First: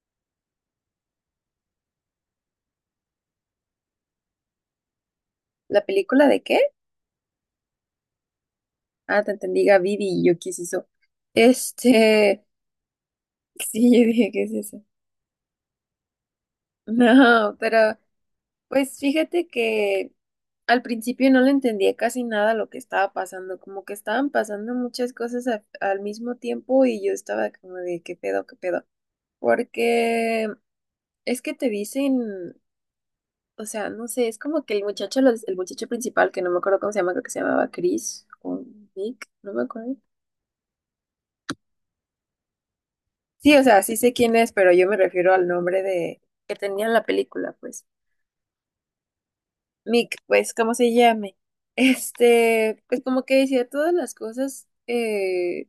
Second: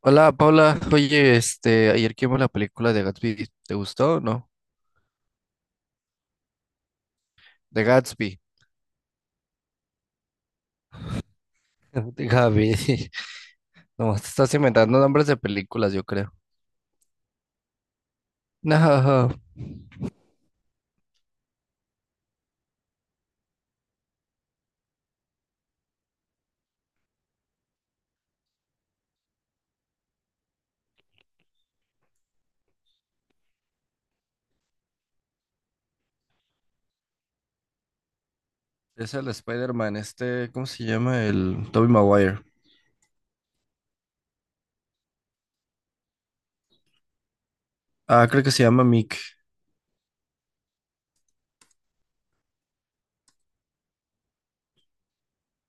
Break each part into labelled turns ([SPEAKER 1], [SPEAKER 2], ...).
[SPEAKER 1] Hola Paula, oye, ayer que vimos la película de Gatsby, ¿te gustó o no?
[SPEAKER 2] ¿La película de qué?
[SPEAKER 1] De Gatsby,
[SPEAKER 2] Ah, te entendí, Vivi y yo, ¿qué es eso?
[SPEAKER 1] de
[SPEAKER 2] Este,
[SPEAKER 1] Gaby,
[SPEAKER 2] sí, yo
[SPEAKER 1] no, te
[SPEAKER 2] dije, ¿qué es
[SPEAKER 1] estás
[SPEAKER 2] eso?
[SPEAKER 1] inventando nombres de películas, yo creo.
[SPEAKER 2] No, pero pues
[SPEAKER 1] No,
[SPEAKER 2] fíjate que al principio no le entendía casi nada lo que estaba pasando, como que estaban pasando muchas cosas al mismo tiempo y yo estaba como de, ¿qué pedo, qué pedo? Porque es que te dicen, o sea, no sé, es como que el muchacho, el muchacho principal, que no me acuerdo cómo se llama, creo que se llamaba Chris o
[SPEAKER 1] es el
[SPEAKER 2] Nick, no me acuerdo.
[SPEAKER 1] Spider-Man, ¿cómo se llama? El Tobey Maguire.
[SPEAKER 2] Sí, o sea, sí sé quién es, pero yo me refiero al nombre de que tenía en la película, pues.
[SPEAKER 1] Ah, creo que se llama Mick.
[SPEAKER 2] Mick, pues, ¿cómo se llame? Pues como que decía todas las cosas,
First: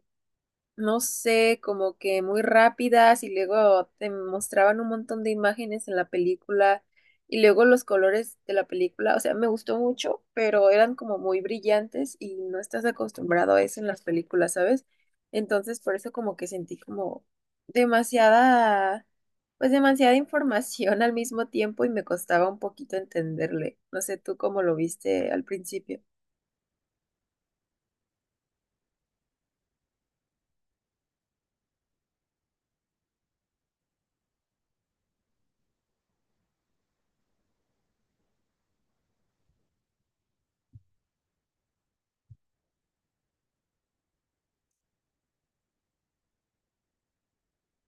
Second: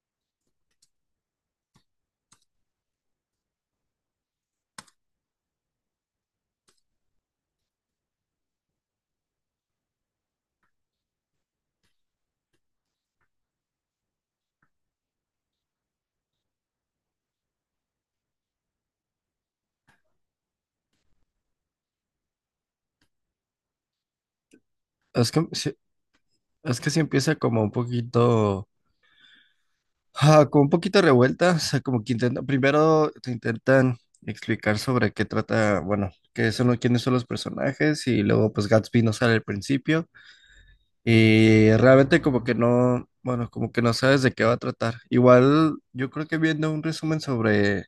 [SPEAKER 2] no sé, como que muy rápidas y luego te mostraban un montón de imágenes en la película y luego los colores de la película, o sea, me gustó mucho, pero eran como muy brillantes y no estás acostumbrado a eso en las películas, ¿sabes? Entonces, por eso como que sentí como demasiada, pues demasiada información al mismo tiempo y me costaba un poquito entenderle. No sé tú cómo lo viste
[SPEAKER 1] Es que,
[SPEAKER 2] al
[SPEAKER 1] sí-
[SPEAKER 2] principio.
[SPEAKER 1] es que sí empieza como un poquito, como un poquito revuelta, o sea, como que intenta, primero te intentan explicar sobre qué trata, bueno, qué son, quiénes son los personajes y luego pues Gatsby no sale al principio. Y realmente como que no, bueno, como que no sabes de qué va a tratar. Igual yo creo que viendo un resumen sobre,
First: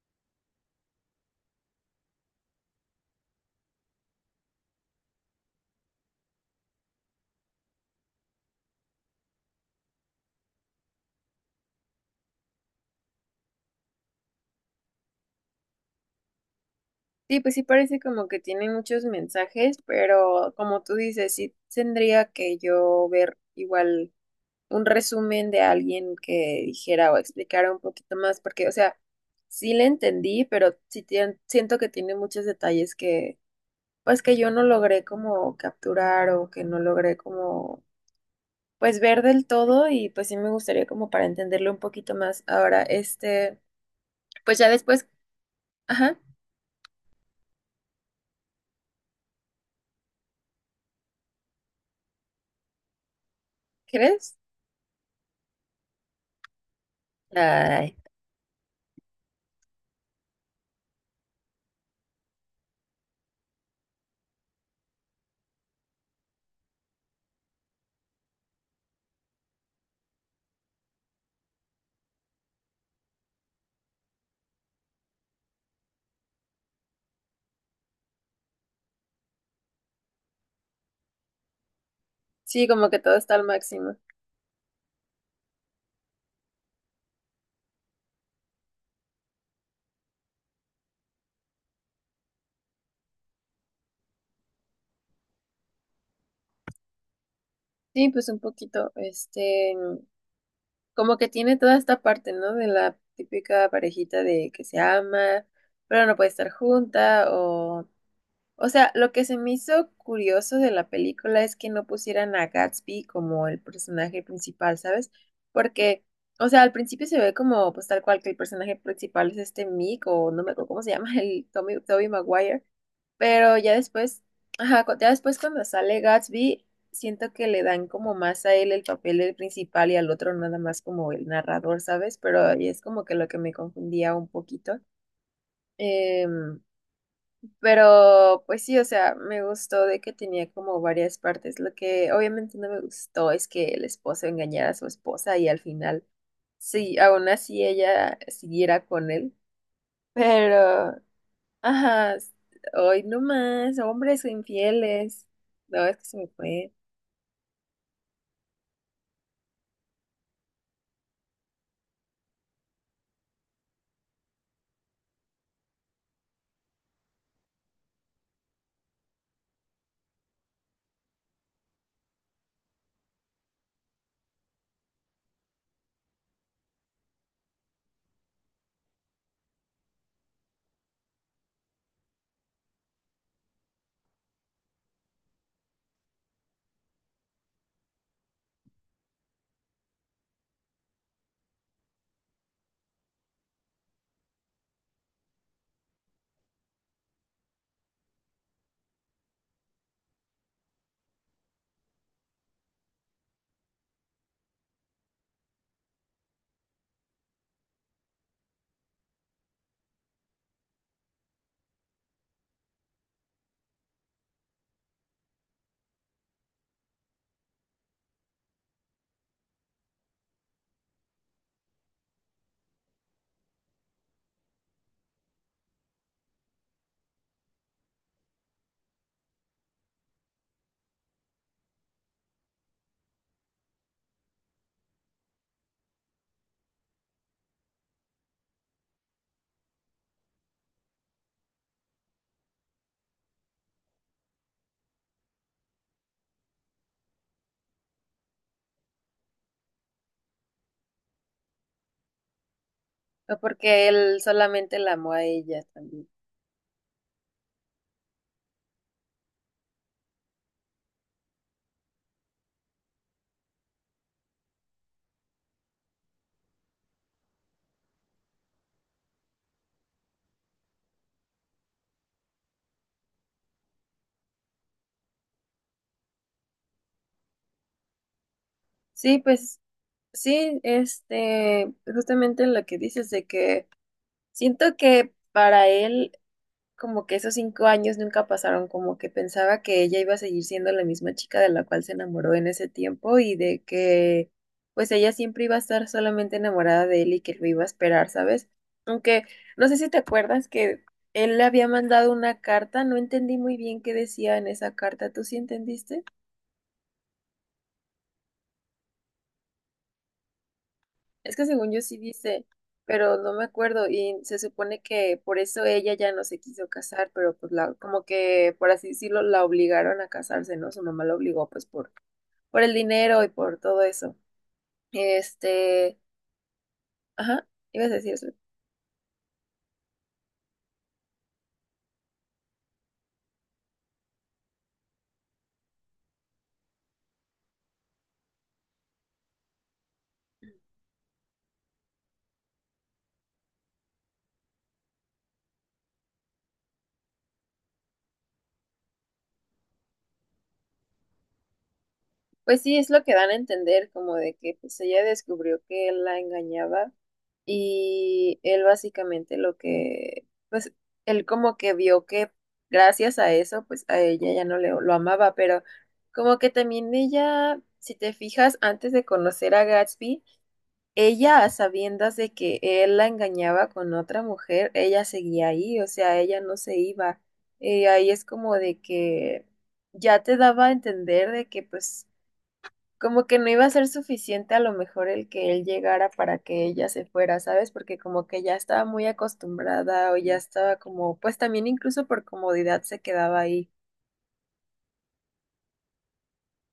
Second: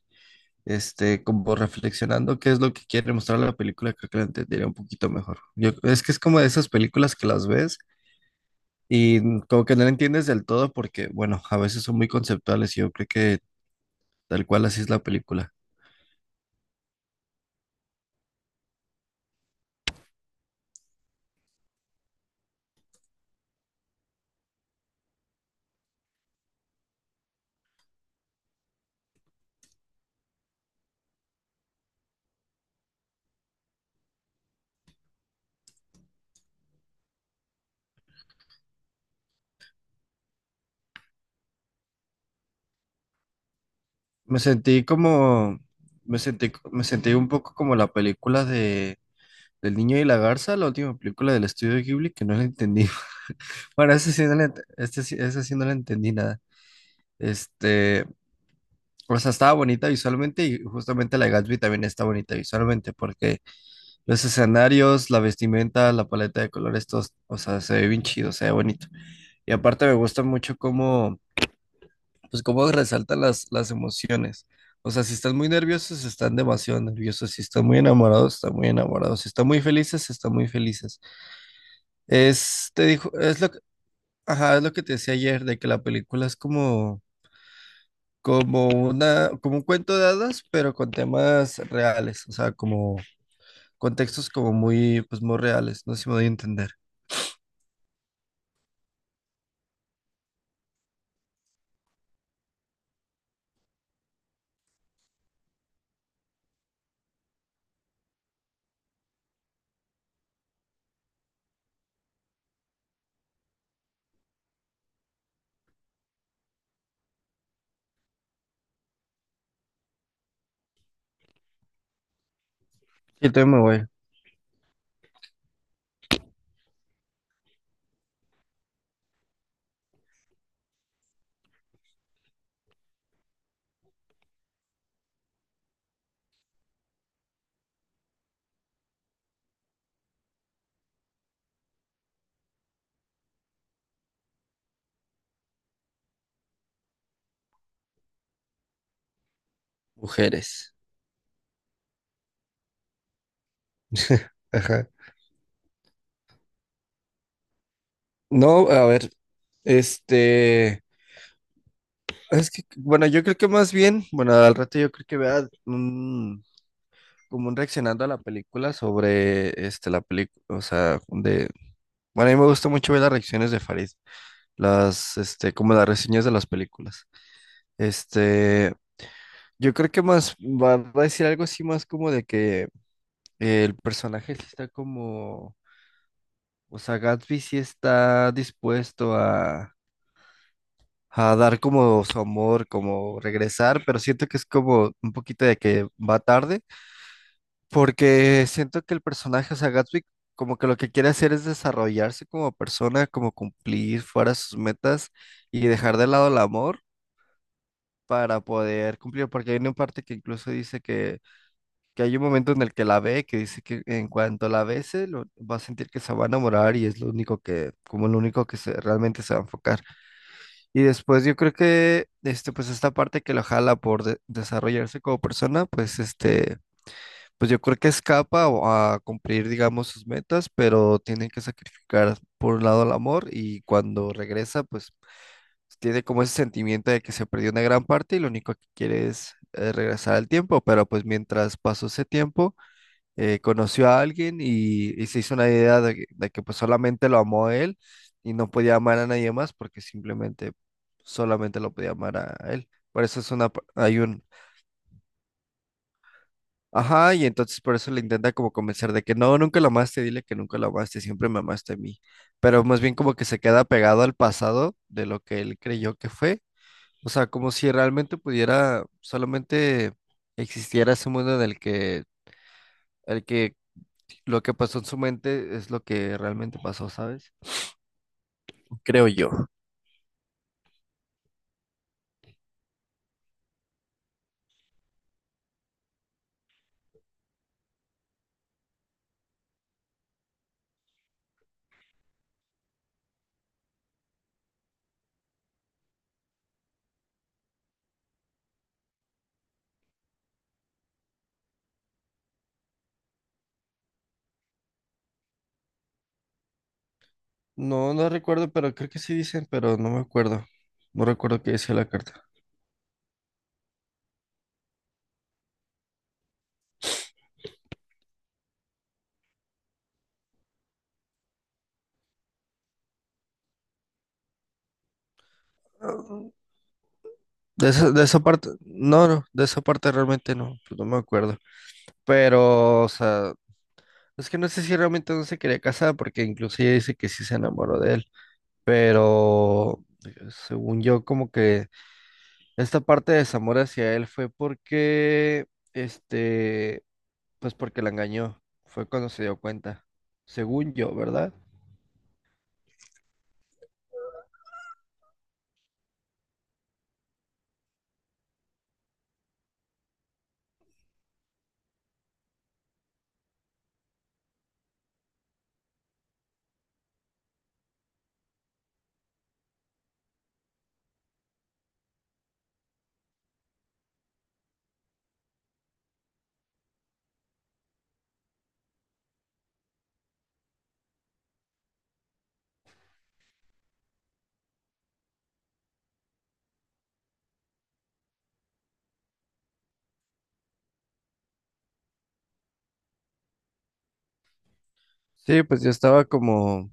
[SPEAKER 1] como reflexionando qué es lo que quiere mostrar la película, creo que la entendería un poquito mejor. Yo, es que es como de esas películas que las ves y como que no la entiendes del todo porque, bueno, a veces son muy conceptuales y yo creo que tal cual así es la película.
[SPEAKER 2] Sí, pues sí parece como que tiene muchos mensajes, pero como tú dices, sí tendría que yo ver igual un resumen de alguien que dijera o explicara un poquito más, porque, o sea, sí le entendí, pero siento que tiene muchos detalles que, pues que yo no logré como capturar o que no logré como, pues ver del todo y pues sí me gustaría como para entenderlo un poquito más. Ahora,
[SPEAKER 1] Me
[SPEAKER 2] pues ya
[SPEAKER 1] sentí
[SPEAKER 2] después,
[SPEAKER 1] como,
[SPEAKER 2] ajá,
[SPEAKER 1] me sentí un poco como la película de... Del niño y la garza, la última película del estudio Ghibli, que no la entendí. Bueno,
[SPEAKER 2] ¿crees?
[SPEAKER 1] ese sí no le entendí nada.
[SPEAKER 2] Ay.
[SPEAKER 1] Este, o sea, estaba bonita visualmente y justamente la de Gatsby también está bonita visualmente porque los escenarios, la vestimenta, la paleta de colores, todos, o sea, se ve bien chido, se ve bonito. Y aparte me gusta mucho cómo, pues cómo resaltan las emociones. O sea, si están muy nerviosos, están demasiado nerviosos. Si están muy enamorados, están muy enamorados. Si están muy felices, están muy felices.
[SPEAKER 2] Sí,
[SPEAKER 1] Es, te
[SPEAKER 2] como que
[SPEAKER 1] dijo,
[SPEAKER 2] todo está
[SPEAKER 1] es
[SPEAKER 2] al
[SPEAKER 1] lo que,
[SPEAKER 2] máximo.
[SPEAKER 1] ajá, es lo que te decía ayer, de que la película es como una, como un cuento de hadas, pero con temas reales, o sea, como contextos como muy, pues muy reales, no sé si me doy a entender.
[SPEAKER 2] Sí, pues un poquito, como que tiene toda esta parte, ¿no? De la típica parejita de que se ama, pero no puede estar junta, o sea, lo que se me hizo curioso de la película es que no pusieran a Gatsby como el personaje principal, ¿sabes? Porque, o sea, al principio se ve como, pues tal cual que el personaje principal es este Mick, o no me acuerdo cómo se llama, el Tommy, Tobey Maguire,
[SPEAKER 1] Y también
[SPEAKER 2] pero
[SPEAKER 1] me
[SPEAKER 2] ya
[SPEAKER 1] voy.
[SPEAKER 2] después, ajá, ya después cuando sale Gatsby, siento que le dan como más a él el papel del principal y al otro nada más como el narrador, ¿sabes? Pero ahí es como que lo que me confundía un poquito. Em, pero pues sí, o sea, me gustó de que tenía como varias partes. Lo que obviamente no me gustó es que el esposo engañara a su esposa y al final, sí, aún así ella siguiera con él.
[SPEAKER 1] Mujeres.
[SPEAKER 2] Pero ajá, s- hoy no más, hombres
[SPEAKER 1] Ajá.
[SPEAKER 2] infieles. No, es que se me fue.
[SPEAKER 1] No, a ver, este, es que, bueno, yo creo que más bien, bueno, al rato yo creo que vea un, como un reaccionando a la película sobre, la película, o sea, de, bueno, a mí me gusta mucho ver las reacciones de Farid, como las reseñas de las películas, este, yo creo que más va a decir algo así más como de que el personaje sí está como, o sea, Gatsby sí está dispuesto a dar como su amor, como regresar, pero siento que es como un poquito de que va tarde, porque siento que el personaje, o sea, Gatsby como que lo que quiere hacer es desarrollarse como persona, como cumplir fuera sus metas y dejar de lado el amor para poder cumplir, porque hay una parte que incluso dice que hay un momento en el que la ve, que dice que en cuanto la bese, lo, va a sentir que se va a enamorar y es lo único que, como lo único que se, realmente se va a enfocar. Y después yo creo que, pues esta parte que lo jala por desarrollarse como persona, pues pues yo creo que escapa o a cumplir, digamos, sus metas, pero tiene que sacrificar por un lado el amor y cuando regresa, pues tiene como ese sentimiento de que se perdió una gran parte y lo único que quiere es regresar al tiempo, pero pues mientras pasó ese tiempo, conoció a alguien y se hizo una idea de que, pues solamente lo amó a él y no podía amar a nadie más porque simplemente solamente lo podía amar a él. Por eso es
[SPEAKER 2] No, porque
[SPEAKER 1] hay
[SPEAKER 2] él
[SPEAKER 1] un,
[SPEAKER 2] solamente la amó a ella también.
[SPEAKER 1] ajá, y entonces por eso le intenta como convencer de que no, nunca lo amaste, dile que nunca lo amaste, siempre me amaste a mí. Pero más bien como que se queda pegado al pasado de lo que él creyó que fue. O sea, como si realmente pudiera solamente existiera ese mundo en el que lo que pasó en su mente es lo que realmente pasó, ¿sabes? Creo
[SPEAKER 2] Sí,
[SPEAKER 1] yo.
[SPEAKER 2] pues sí, justamente lo que dices de que siento que para él como que esos 5 años nunca pasaron, como que pensaba que ella iba a seguir siendo la misma chica de la cual se enamoró en ese tiempo y de que pues ella siempre iba a estar solamente enamorada de él y que lo iba a esperar, ¿sabes? Aunque no sé si te acuerdas que él le había mandado una carta, no entendí muy bien qué decía en esa carta, ¿tú sí entendiste?
[SPEAKER 1] No, no recuerdo, pero creo que sí dicen, pero no me acuerdo. No
[SPEAKER 2] Es
[SPEAKER 1] recuerdo
[SPEAKER 2] que
[SPEAKER 1] qué
[SPEAKER 2] según
[SPEAKER 1] decía
[SPEAKER 2] yo
[SPEAKER 1] la
[SPEAKER 2] sí
[SPEAKER 1] carta.
[SPEAKER 2] dice, pero no me acuerdo y se supone que por eso ella ya no se quiso casar, pero pues la, como que por así decirlo la obligaron a casarse, ¿no? Su mamá la obligó pues por el dinero y por todo eso. Este,
[SPEAKER 1] Ah,
[SPEAKER 2] ajá, ibas a
[SPEAKER 1] De
[SPEAKER 2] decir
[SPEAKER 1] esa
[SPEAKER 2] eso.
[SPEAKER 1] parte, no, no, de esa parte realmente no, pues no me acuerdo. Pero, o sea, es que no sé si realmente no se quería casar, porque incluso ella dice que sí se enamoró de él. Pero, según yo, como que esta parte de desamor hacia él fue porque, este, pues porque la engañó. Fue cuando se dio cuenta. Según yo, ¿verdad?
[SPEAKER 2] Pues sí, es lo que dan a entender, como de que pues ella descubrió que él la engañaba. Y él básicamente lo que, pues, él como que vio que gracias a eso, pues a ella ya no le, lo amaba, pero como que también ella, si te fijas, antes de conocer a Gatsby, ella a sabiendas de que él la engañaba con otra mujer, ella seguía ahí, o sea, ella no se iba. Ahí es como de que ya te daba a entender de que pues como que no iba a ser suficiente a lo mejor el que él llegara para que ella se fuera, ¿sabes? Porque como que ya estaba muy acostumbrada o ya estaba como, pues también incluso por comodidad se quedaba ahí.
[SPEAKER 1] Sí, pues yo estaba como...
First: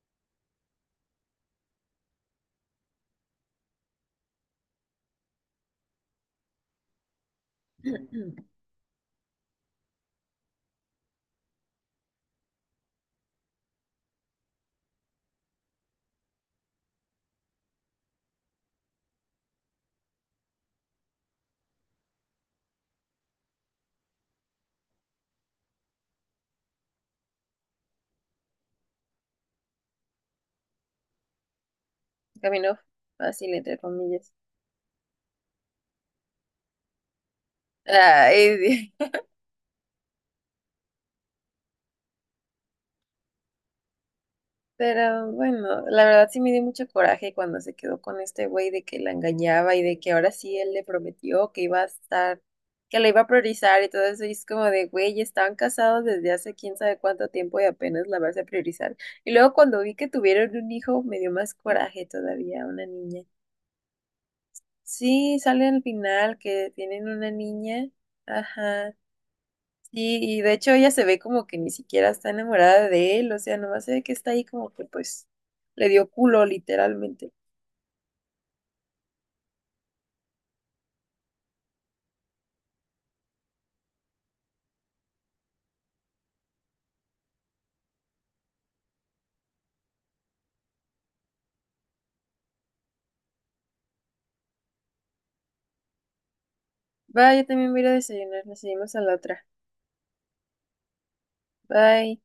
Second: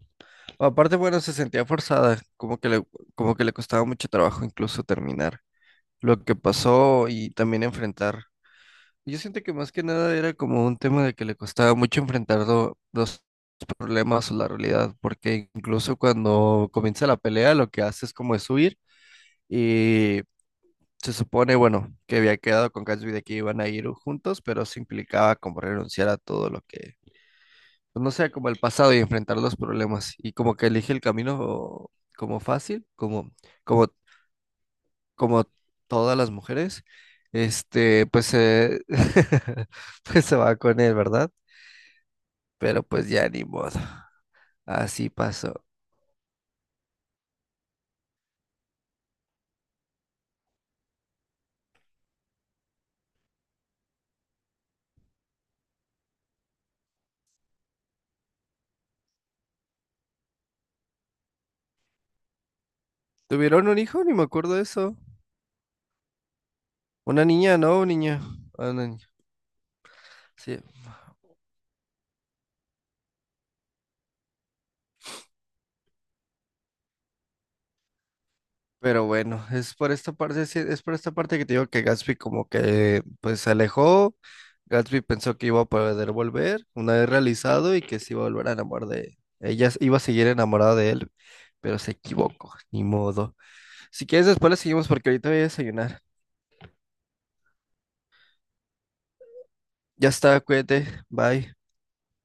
[SPEAKER 1] Aparte, bueno, se sentía forzada, como que le costaba mucho trabajo incluso terminar lo que pasó y también enfrentar. Yo siento que más que nada era como un tema de que le costaba mucho enfrentar los problemas o la realidad, porque incluso cuando comienza la pelea, lo que hace es como es huir y se supone, bueno, que había quedado con Gatsby de que iban a ir juntos, pero se implicaba como renunciar a todo lo que, pues, no sé, como el pasado y enfrentar los problemas. Y como que elige el camino como
[SPEAKER 2] Caminó
[SPEAKER 1] fácil,
[SPEAKER 2] fácil, entre
[SPEAKER 1] como,
[SPEAKER 2] comillas.
[SPEAKER 1] como todas las mujeres, este, pues, eh,
[SPEAKER 2] Ay,
[SPEAKER 1] pues se va con él, ¿verdad? Pero pues ya ni modo. Así
[SPEAKER 2] pero
[SPEAKER 1] pasó.
[SPEAKER 2] bueno, la verdad sí me dio mucho coraje cuando se quedó con este güey de que la engañaba y de que ahora sí él le prometió que iba a estar, que la iba a priorizar y todo eso. Y es como de, güey, estaban casados desde hace quién sabe cuánto tiempo y apenas la vas a priorizar. Y luego cuando vi que tuvieron un hijo, me dio más coraje todavía, una niña.
[SPEAKER 1] ¿Tuvieron un hijo? Ni me acuerdo de eso.
[SPEAKER 2] Sí, sale al final que tienen
[SPEAKER 1] Una
[SPEAKER 2] una
[SPEAKER 1] niña, ¿no?
[SPEAKER 2] niña.
[SPEAKER 1] Un niño. Ah, una
[SPEAKER 2] Ajá.
[SPEAKER 1] niña.
[SPEAKER 2] Sí, y de
[SPEAKER 1] Sí.
[SPEAKER 2] hecho ella se ve como que ni siquiera está enamorada de él, o sea, nomás se ve que está ahí como que pues le dio culo literalmente.
[SPEAKER 1] Pero bueno, es por esta parte, sí, es por esta parte que te digo que Gatsby como que pues se alejó. Gatsby pensó que iba a poder volver una vez realizado y que se iba a volver a enamorar de ella, iba a seguir enamorada de él, pero se equivocó, ni modo. Si quieres después le seguimos porque ahorita voy a desayunar.
[SPEAKER 2] Bye, yo también voy a ir a desayunar, nos seguimos a la otra.
[SPEAKER 1] Ya está, cuídate, bye.
[SPEAKER 2] Bye.